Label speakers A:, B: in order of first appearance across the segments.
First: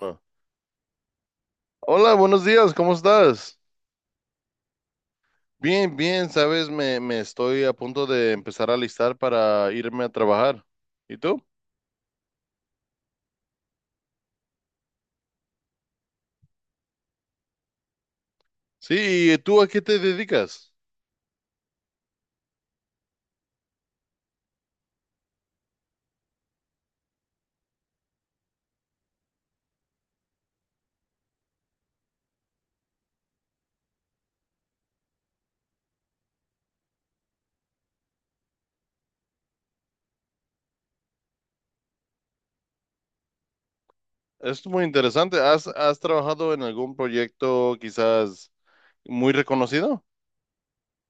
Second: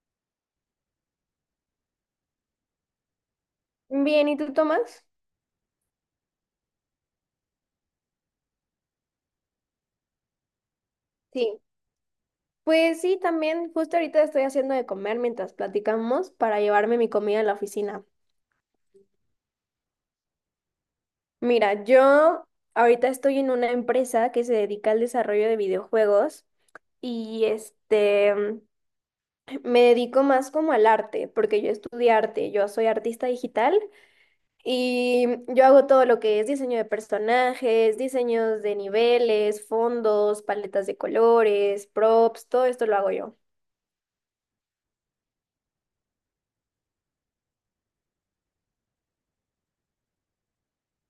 A: Ah. Hola, buenos días, ¿cómo estás?
B: Bien, ¿y tú, Tomás?
A: Bien, bien, sabes, me estoy a punto de empezar a alistar para irme a trabajar. ¿Y tú?
B: Sí. Pues sí, también justo ahorita estoy haciendo de comer mientras platicamos para llevarme mi comida a la oficina.
A: Sí, ¿y tú a qué te dedicas?
B: Mira, yo ahorita estoy en una empresa que se dedica al desarrollo de videojuegos y me dedico más como al arte, porque yo estudié arte, yo soy artista digital y yo hago todo lo que es diseño de personajes, diseños de niveles, fondos, paletas de colores, props, todo esto lo hago yo.
A: Es muy interesante. ¿Has trabajado en algún proyecto quizás muy reconocido?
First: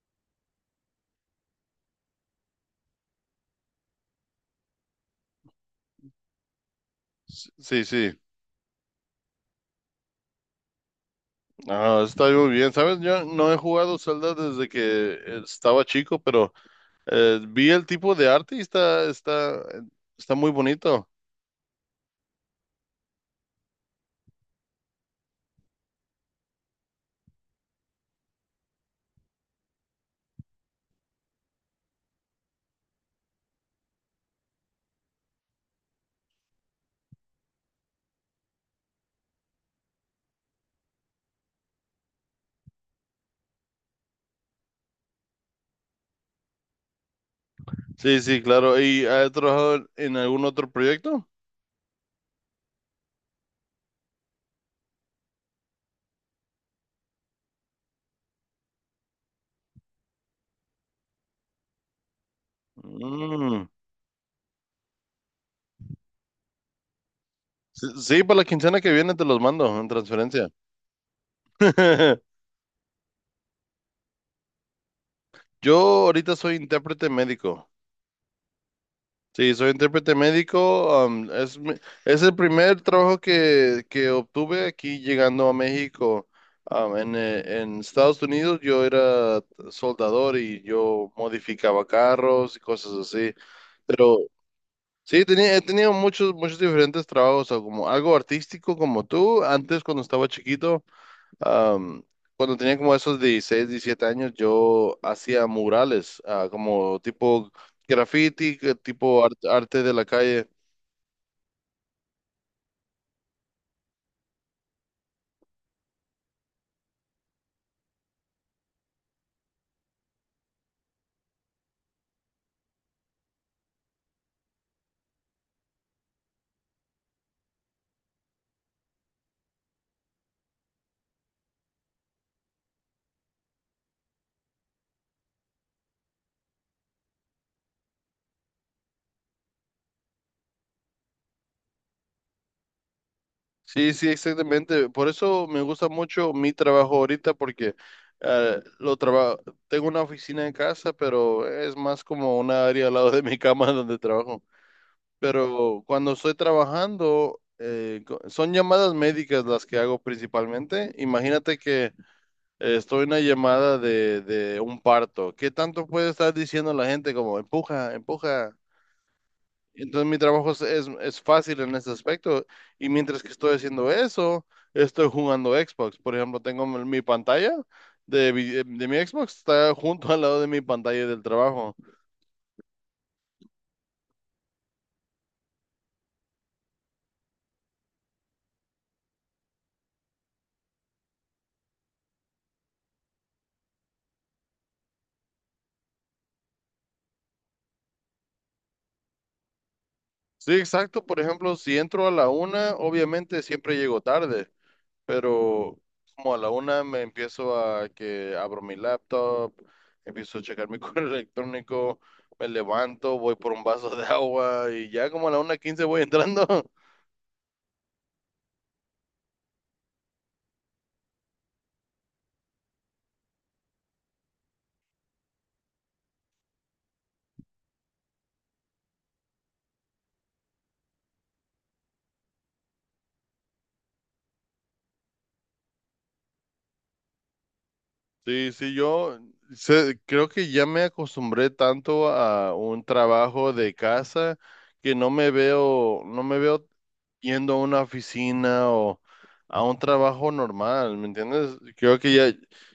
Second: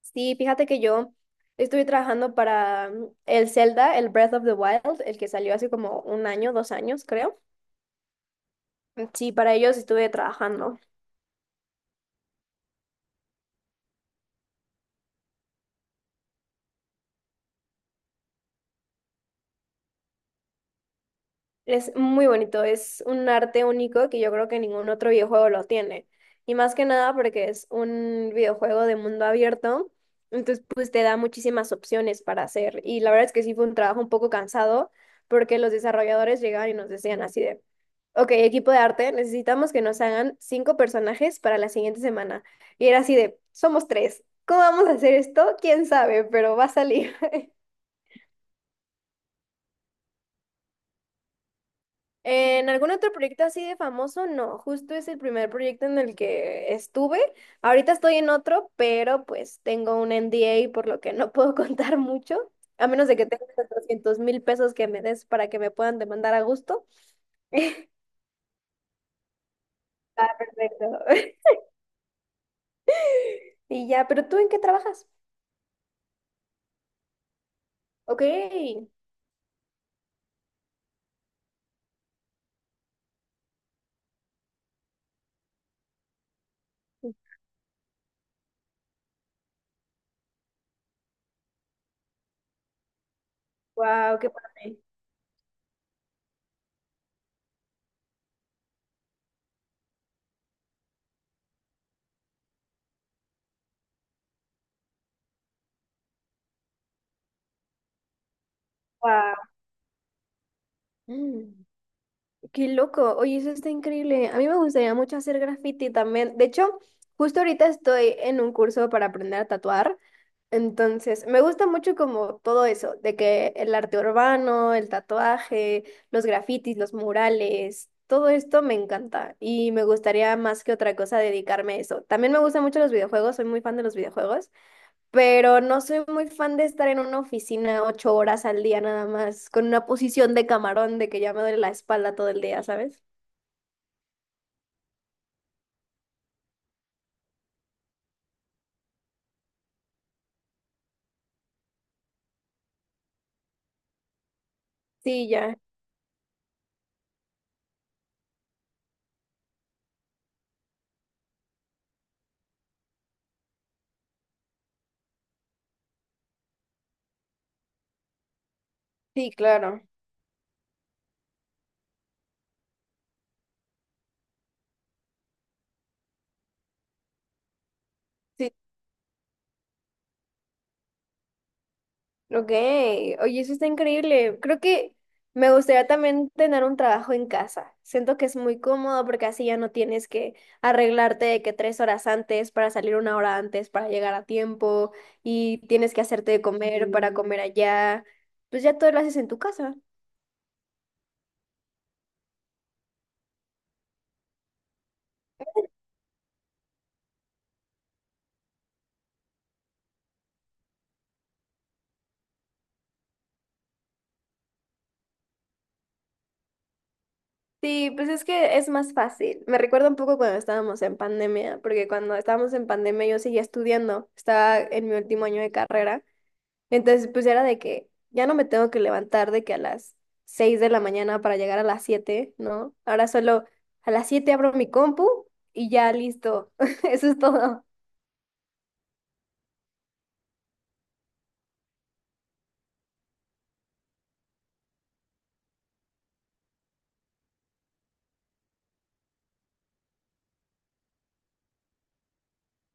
B: Sí, fíjate que yo estuve trabajando para el Zelda, el Breath of the Wild, el que salió hace como un año, 2 años, creo.
A: Sí, sí.
B: Sí, para ellos estuve trabajando.
A: Ah, está muy bien. Sabes, yo no he jugado Zelda desde que estaba chico, pero vi el tipo de arte y está muy bonito.
B: Es muy bonito, es un arte único que yo creo que ningún otro videojuego lo tiene. Y más que nada porque es un videojuego de mundo abierto, entonces pues te da muchísimas opciones para hacer. Y la verdad es que sí fue un trabajo un poco cansado porque los desarrolladores llegaban y nos decían así de, ok, equipo de arte, necesitamos que nos hagan cinco personajes para la siguiente semana. Y era así de, somos tres, ¿cómo vamos a hacer esto? ¿Quién sabe? Pero va a salir.
A: Sí, sí, claro. ¿Y has trabajado en algún otro proyecto?
B: En algún otro proyecto así de famoso, no, justo es el primer proyecto en el que estuve. Ahorita estoy en otro, pero pues tengo un NDA por lo que no puedo contar mucho, a menos de que tengas
A: Mm.
B: 400 mil pesos que me des para que me puedan demandar a gusto.
A: Sí, sí, para la quincena que viene te los mando en
B: Ah,
A: transferencia.
B: perfecto. Y ya, pero ¿tú en qué trabajas?
A: Yo ahorita soy intérprete médico.
B: Ok,
A: Sí, soy intérprete médico. Es el primer trabajo que obtuve aquí llegando a México. En Estados Unidos yo era soldador y yo modificaba carros y cosas así. Pero
B: wow, qué padre.
A: sí, he tenido muchos, muchos diferentes trabajos, o como algo artístico como tú. Antes, cuando estaba chiquito, am, cuando tenía como esos 16, 17 años, yo hacía murales, ah, como tipo graffiti, que tipo arte de la calle.
B: Wow. Qué loco, oye, eso está increíble. A mí me gustaría mucho hacer graffiti también. De hecho, justo ahorita estoy en un curso para aprender a tatuar. Entonces, me gusta mucho como todo eso, de que el arte urbano, el tatuaje, los grafitis, los murales, todo esto me encanta y me gustaría más que otra cosa dedicarme a eso. También me gustan mucho los videojuegos, soy muy fan de los videojuegos pero no soy muy fan de estar en una oficina 8 horas al día nada más, con una posición de camarón de que ya me duele la espalda todo el día, ¿sabes?
A: Sí, sí, exactamente. Por eso me gusta mucho mi trabajo ahorita, porque eh, lo traba- tengo una oficina en casa, pero es más como una área al lado de mi cama donde trabajo.
B: Sí, ya.
A: Pero cuando estoy trabajando, son llamadas médicas las que hago principalmente. Imagínate que estoy en una llamada de un parto. ¿Qué tanto puede estar diciendo la gente como empuja, empuja?
B: Sí, claro.
A: Entonces mi trabajo es fácil en ese aspecto. Y mientras que estoy haciendo eso, estoy jugando Xbox. Por ejemplo, tengo mi pantalla
B: Sí.
A: de mi Xbox, está junto al lado de mi pantalla del trabajo.
B: Ok. Oye, eso está increíble. Creo que me gustaría también tener un trabajo en casa. Siento que es muy cómodo porque así ya no tienes que arreglarte de que 3 horas antes para salir una hora antes para llegar a tiempo y tienes que hacerte de comer para comer allá. Pues ya todo lo haces en tu casa.
A: Sí, exacto. Por ejemplo, si entro a la una, obviamente siempre llego tarde, pero como a la una me empiezo a que abro mi laptop, empiezo a checar mi correo electrónico, me levanto, voy por un vaso de agua y ya como a la una quince voy entrando.
B: Sí, pues es que es más fácil. Me recuerda un poco cuando estábamos en pandemia, porque cuando estábamos en pandemia yo seguía estudiando, estaba en mi último año de carrera, entonces pues era de que ya no me tengo que levantar de que a las 6 de la mañana para llegar a las 7, ¿no? Ahora solo a las 7 abro mi compu y ya listo, eso es todo.
A: Sí, sí, creo que ya me acostumbré tanto a un trabajo de casa que no me veo yendo a una oficina o a un trabajo normal, ¿me entiendes? Creo que ya,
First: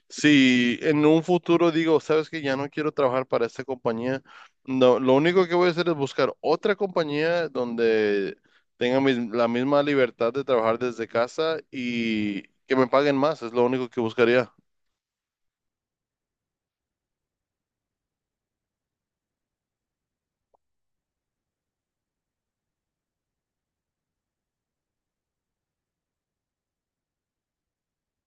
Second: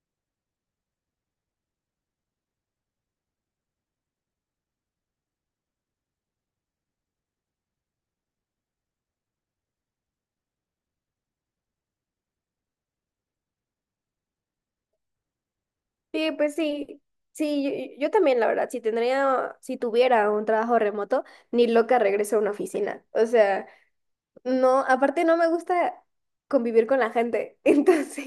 A: si en un futuro digo, sabes que ya no quiero trabajar para esta compañía, no, lo único que voy a hacer es buscar otra compañía donde tenga la misma libertad de trabajar desde casa y que me paguen más, es lo único que buscaría.
B: Sí, pues sí, sí, yo también la verdad, si tendría, si tuviera un trabajo remoto, ni loca regreso a una oficina, o sea... No, aparte no me gusta convivir con la gente. Entonces,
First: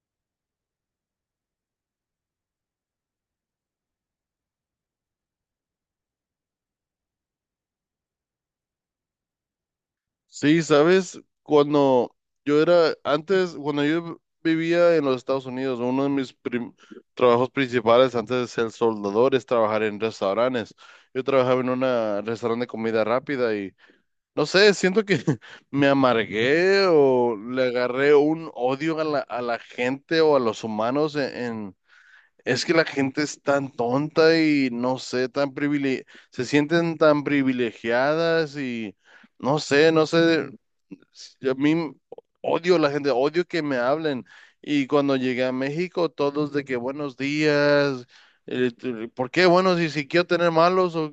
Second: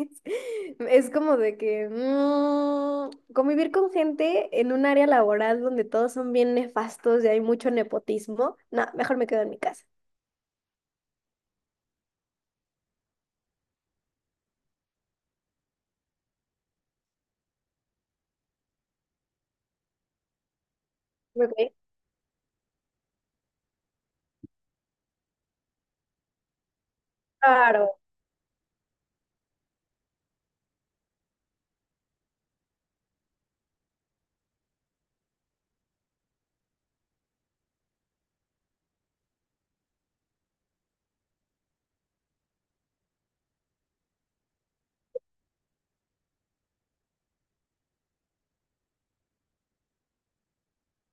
B: es como de que convivir con gente en un área laboral donde todos son bien nefastos y hay mucho nepotismo, no, mejor me quedo en mi casa.
A: Sí, sabes, cuando cuando yo vivía en los Estados Unidos, uno de mis trabajos principales antes de ser soldador es trabajar en restaurantes. Yo trabajaba en
B: Ok.
A: una restaurante de comida rápida y no sé, siento que me amargué o le
B: Claro.
A: agarré un odio a a la gente o a los humanos Es que la gente es tan tonta y no sé, se sienten tan privilegiadas y... No sé, no sé. Yo a mí odio a la gente, odio que me hablen. Y cuando llegué a México, todos de que buenos días, ¿por qué buenos? Y si quiero tener malos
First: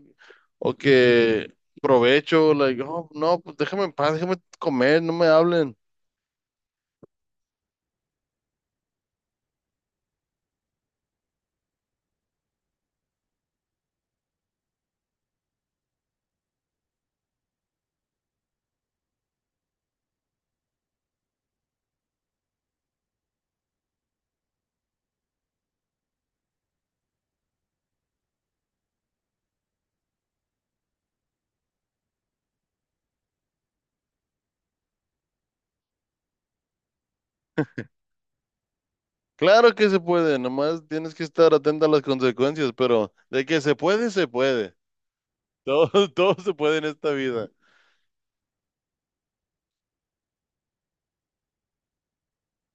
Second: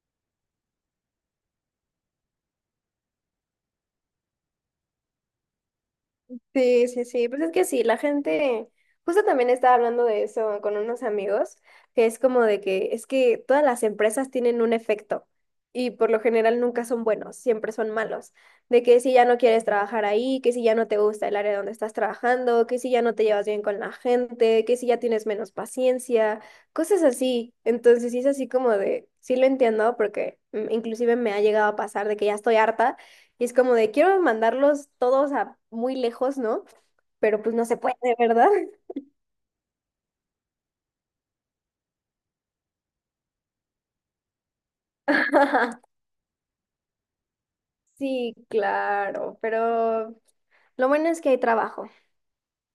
A: o que provecho, like, "Oh, no, pues déjame en paz, déjame comer, no me hablen."
B: Sí, sí, sí, pues es que sí, la gente, justo también estaba hablando de eso con unos amigos, que es como de que es que todas las empresas tienen un efecto y por lo general nunca son buenos, siempre son malos, de que si ya no quieres trabajar ahí, que si ya no te gusta el área donde estás trabajando, que si ya no te llevas bien con la gente, que si ya tienes menos paciencia, cosas así. Entonces sí es así como de, sí lo entiendo porque inclusive me ha llegado a pasar de que ya estoy harta y es como de, quiero mandarlos todos a muy lejos, ¿no? Pero pues no se puede, ¿verdad?
A: Claro que se puede, nomás tienes que estar atento a las consecuencias, pero de que se puede, se puede. Todo, todo se puede en esta vida.
B: Sí, claro, pero lo bueno es que hay trabajo.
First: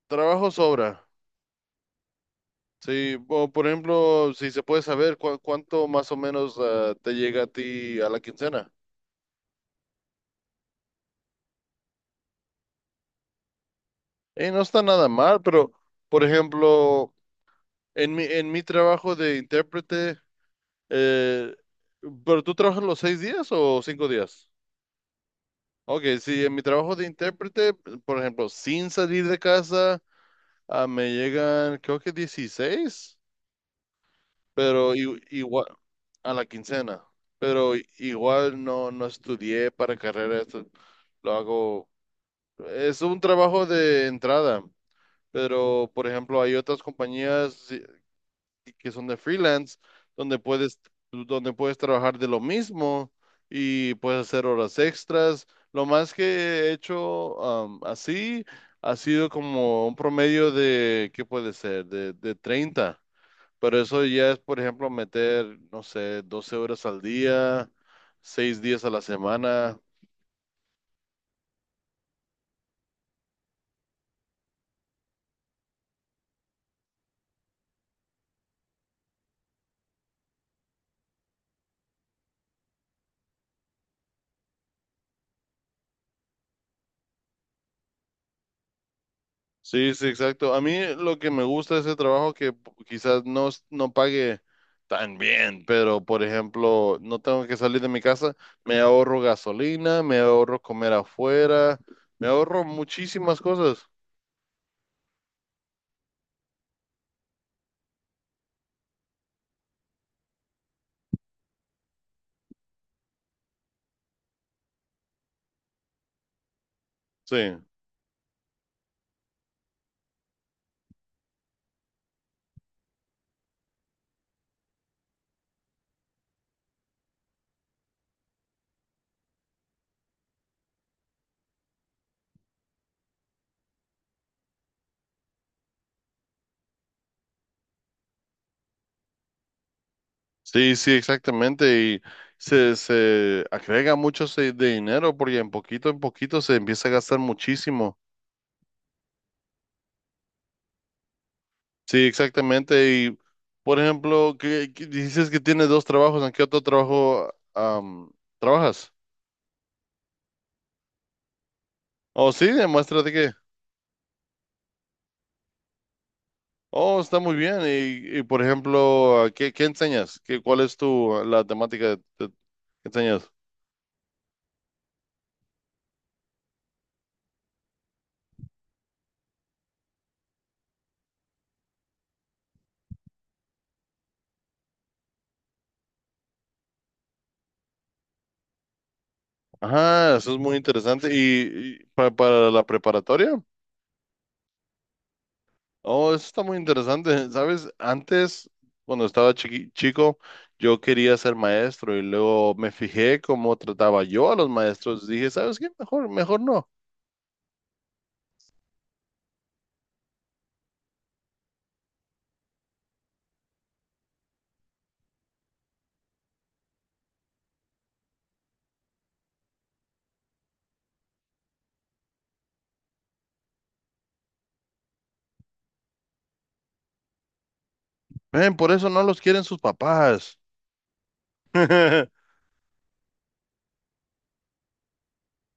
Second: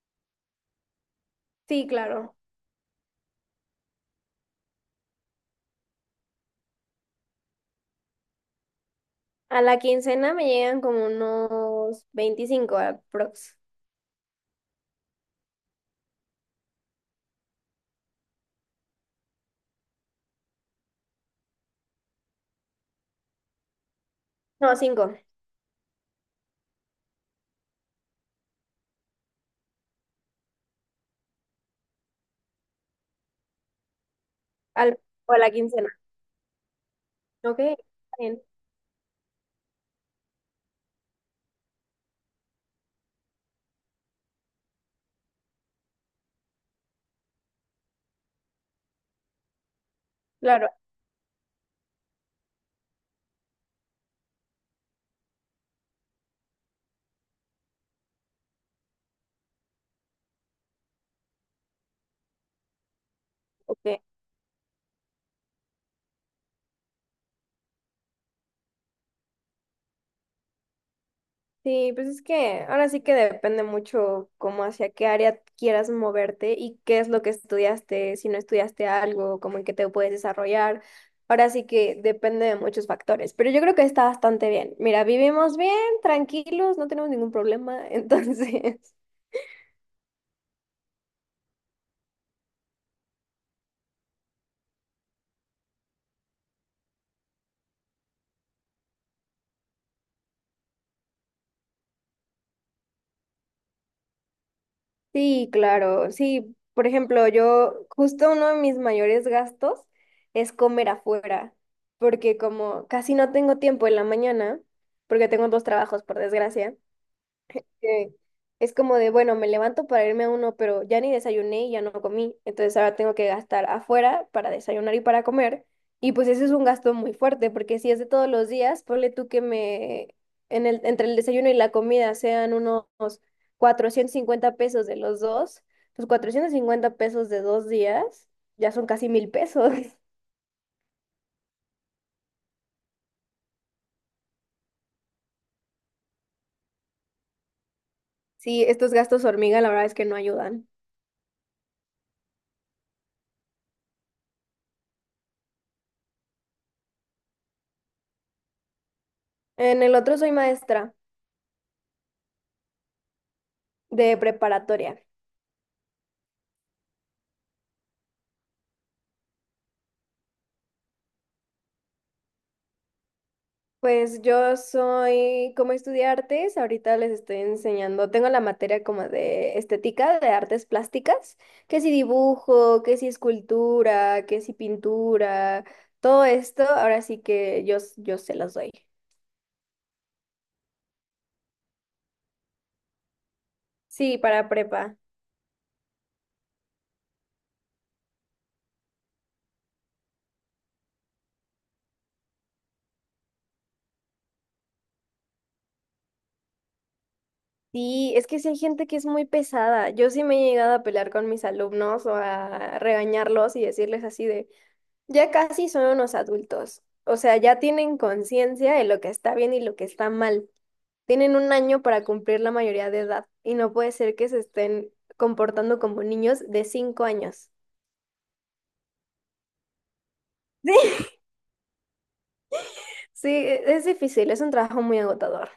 A: Trabajo sobra.
B: Sí, claro.
A: Sí, o por ejemplo, si se puede saber cuánto más o menos te llega a ti a la quincena.
B: A la quincena me llegan como unos 25 aprox.
A: No está nada mal, pero por ejemplo, en mi trabajo de intérprete, eh, ¿pero tú trabajas los seis días o cinco días?
B: No, cinco
A: Ok, sí, en mi trabajo de intérprete, por ejemplo, sin salir de casa, ah, me llegan creo que 16. Pero
B: al, o a la
A: igual
B: quincena.
A: a la quincena,
B: Ok,
A: pero
B: está bien,
A: igual no, no estudié para carrera, esto lo hago, es un trabajo de entrada, pero por ejemplo hay otras compañías que son de freelance donde
B: claro,
A: puedes, donde puedes trabajar de lo mismo y puedes hacer horas extras. Lo más que he hecho así ha sido como un promedio de, ¿qué puede ser? De 30, pero
B: ok.
A: eso ya es, por ejemplo, meter, no sé, 12 horas al día, 6 días a la semana.
B: Sí, pues es que ahora sí que depende mucho como hacia qué área quieras moverte y qué es lo que estudiaste, si no estudiaste algo, como en qué te puedes desarrollar. Ahora sí que depende de muchos factores, pero yo creo que está bastante bien. Mira, vivimos bien, tranquilos, no tenemos ningún problema, entonces.
A: Sí, sí, exacto. A mí lo que me gusta de ese trabajo que p- quizás no, es- no pague tan bien, pero por ejemplo, no tengo que salir de mi casa, me ahorro gasolina, me ahorro comer afuera, me ahorro muchísimas cosas.
B: Sí, claro, sí. Por ejemplo, yo justo uno de mis mayores gastos es comer afuera, porque como casi no tengo tiempo en la mañana, porque tengo dos trabajos, por desgracia.
A: Sí,
B: Que es como de, bueno, me levanto para irme a uno, pero ya ni desayuné y ya no comí, entonces ahora tengo que gastar afuera para desayunar y para comer, y pues ese es un gasto muy fuerte, porque si es de todos los días, ponle tú que me, en el, entre el desayuno y la comida sean unos 450 pesos de los dos, pues 450 pesos de 2 días ya son casi 1.000 pesos.
A: sí, sí, exactamente. Y se agrega mucho ese de dinero porque en poquito se empieza a gastar muchísimo.
B: Sí, estos gastos hormiga la verdad es que no ayudan.
A: Sí, exactamente. Y, por ejemplo, que dices que tienes dos trabajos, ¿en qué otro trabajo trabajas?
B: En el otro soy maestra
A: Oh, sí, demuéstrate que.
B: de preparatoria.
A: Oh, está muy bien. Y, por ejemplo, ¿qué, qué enseñas? ¿Cuál es la temática que enseñas?
B: Pues yo soy, como estudié artes, ahorita les estoy enseñando, tengo la materia como de estética, de artes plásticas, que si dibujo, que si escultura, que si pintura, todo esto, ahora sí que yo, yo se los doy.
A: Ajá, eso es muy interesante. ¿Y, para, la preparatoria?
B: Sí, para prepa.
A: Oh, eso está muy interesante. ¿Sabes? Antes, cuando estaba chico, yo quería ser maestro y luego me fijé cómo trataba yo a los maestros. Dije, ¿sabes qué? Mejor, mejor no.
B: Sí, es que sí hay gente que es muy pesada. Yo sí me he llegado a pelear con mis alumnos o a regañarlos y decirles así de, ya casi son unos adultos. O sea, ya tienen conciencia de lo que está bien y lo que está mal. Tienen un año para cumplir la mayoría de edad y no puede ser que se estén comportando como niños de 5 años.
A: Ven, por eso no los quieren sus papás.
B: Sí. Sí, es difícil, es un trabajo muy agotador.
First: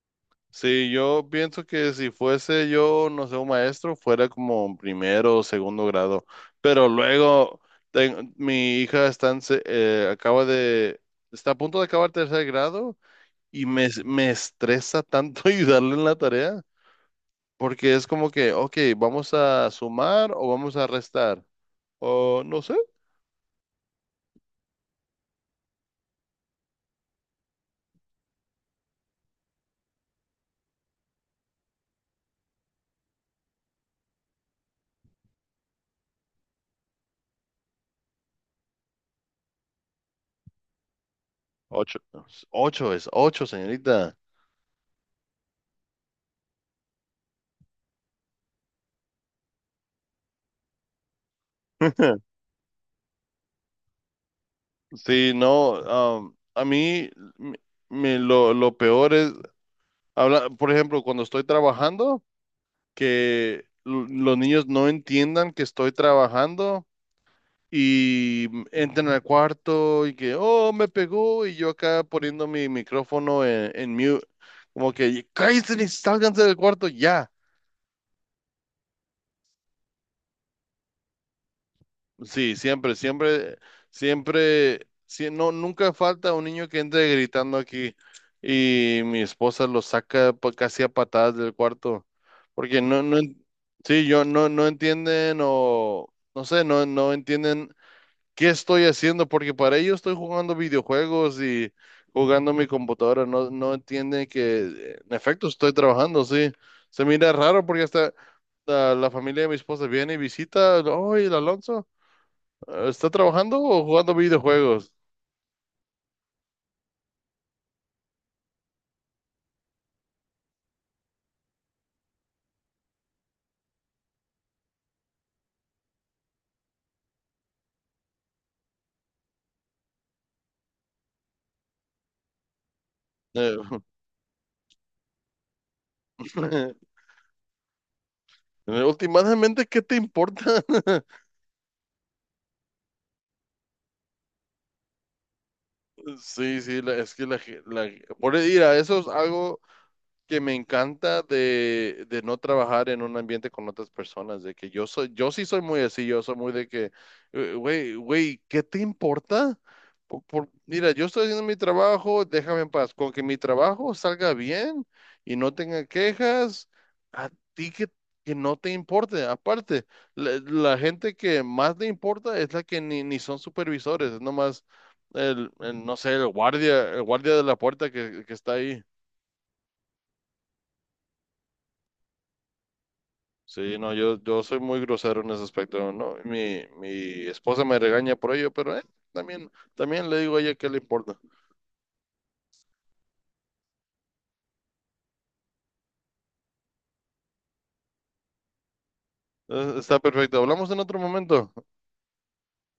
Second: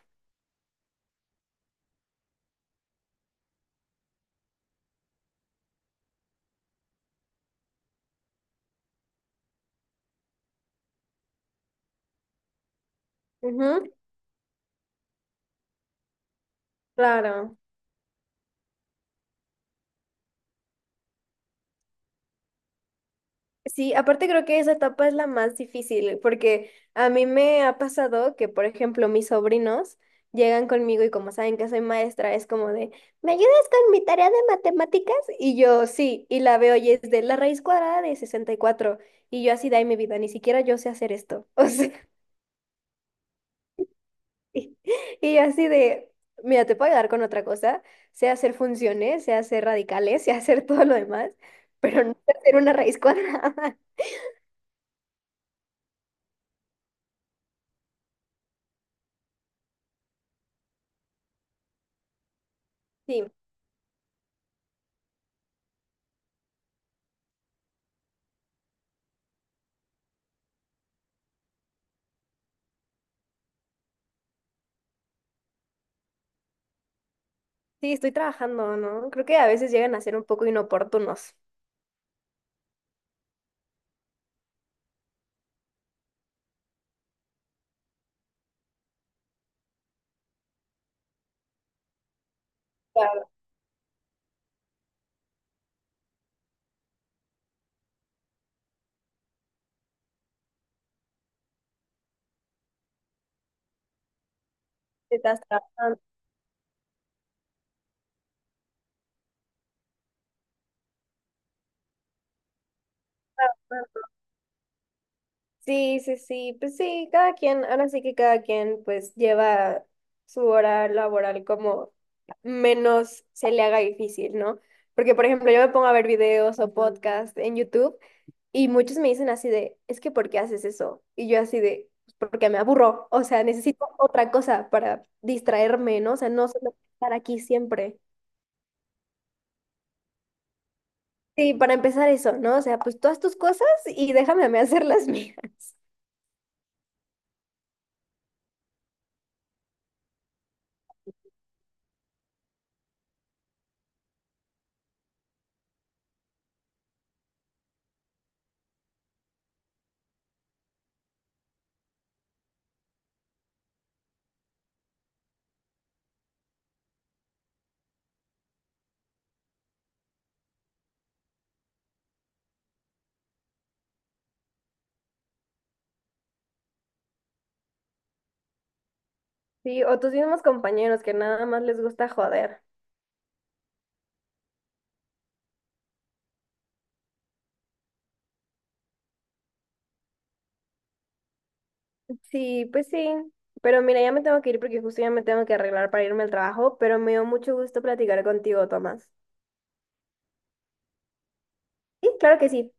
A: Sí, yo pienso que si fuese yo, no sé, un maestro, fuera como primero o segundo grado. Pero luego, mi hija está en está a punto de acabar tercer grado y
B: Ujú,
A: me estresa tanto ayudarle en la tarea,
B: claro.
A: porque es como que, ok, vamos a sumar o vamos a restar, o no sé,
B: Sí, aparte creo que esa etapa es la más difícil, porque a mí me ha pasado que, por ejemplo, mis sobrinos llegan conmigo y como saben que soy maestra, es como de, ¿me ayudas con mi tarea de matemáticas? Y yo, sí, y la veo y es de la raíz cuadrada de 64 y yo así, de ahí mi vida, ni siquiera yo sé hacer esto. O sea,
A: ocho, ocho es ocho, señorita.
B: Y y yo así de, mira, te puedo ayudar con otra cosa, sé hacer funciones, sé hacer radicales, sé hacer todo lo demás, pero no sé hacer una raíz cuadrada.
A: Sí, no, a mí me, me lo peor es, habla, por ejemplo, cuando estoy trabajando,
B: Sí,
A: que los niños no entiendan que estoy trabajando y entran al cuarto y que, oh, me pegó y yo acá poniendo mi micrófono en mute, como que, cállate y sálganse del cuarto ya.
B: sí, estoy trabajando, ¿no? Creo que a veces llegan a ser un poco inoportunos.
A: Sí, siempre, siempre, siempre, sí, no, nunca falta un niño que entre gritando aquí y mi esposa lo saca casi a patadas del cuarto, porque
B: Claro,
A: sí, yo no, no entienden o, no sé, no entienden. ¿Qué estoy haciendo? Porque para ello estoy jugando videojuegos y jugando mi computadora. No, no entienden que en
B: estás
A: efecto estoy
B: trabajando.
A: trabajando, sí. Se mira raro porque hasta la familia de mi esposa viene y visita. Oye, el Alonso, ¿está trabajando o jugando videojuegos?
B: Sí, sí, sí, pues sí, cada quien, ahora sí que cada quien pues lleva su hora laboral como menos se le haga difícil, ¿no? Porque, por ejemplo, yo me pongo a ver videos o podcasts en YouTube y muchos me dicen así de, es que ¿por qué haces eso? Y yo así de, "Pues porque me aburro, o sea,
A: Eh,
B: necesito otra cosa para distraerme, ¿no? O sea, no solo estar aquí siempre.
A: últimamente, ¿qué te importa?
B: Sí, para empezar eso, ¿no? O sea, pues todas tus cosas y déjame a mí hacer las mías.
A: Sí, sí, la- es que la, ge- la- por ir a eso es algo que me encanta de no trabajar en un ambiente con otras personas, de que yo soy, yo sí soy muy así, yo soy muy de que, güey, güey, ¿qué te importa? Mira, yo estoy haciendo mi trabajo, déjame en paz, con que mi trabajo salga bien y no tenga quejas, a ti que no te importe, aparte, la gente que más le importa es la que ni son supervisores, es nomás no sé, el guardia de la puerta que está ahí.
B: Sí, o tus mismos compañeros que nada más les gusta joder.
A: Sí, no, yo soy muy grosero en ese aspecto, ¿no? Mi esposa me regaña por ello, pero también, también le digo a ella que le importa.
B: Sí, pues sí. Pero mira, ya me tengo que ir porque justo ya me tengo que arreglar para irme al trabajo, pero me dio mucho gusto platicar contigo, Tomás.
A: Está perfecto. Hablamos en otro momento.
B: Sí, claro que sí.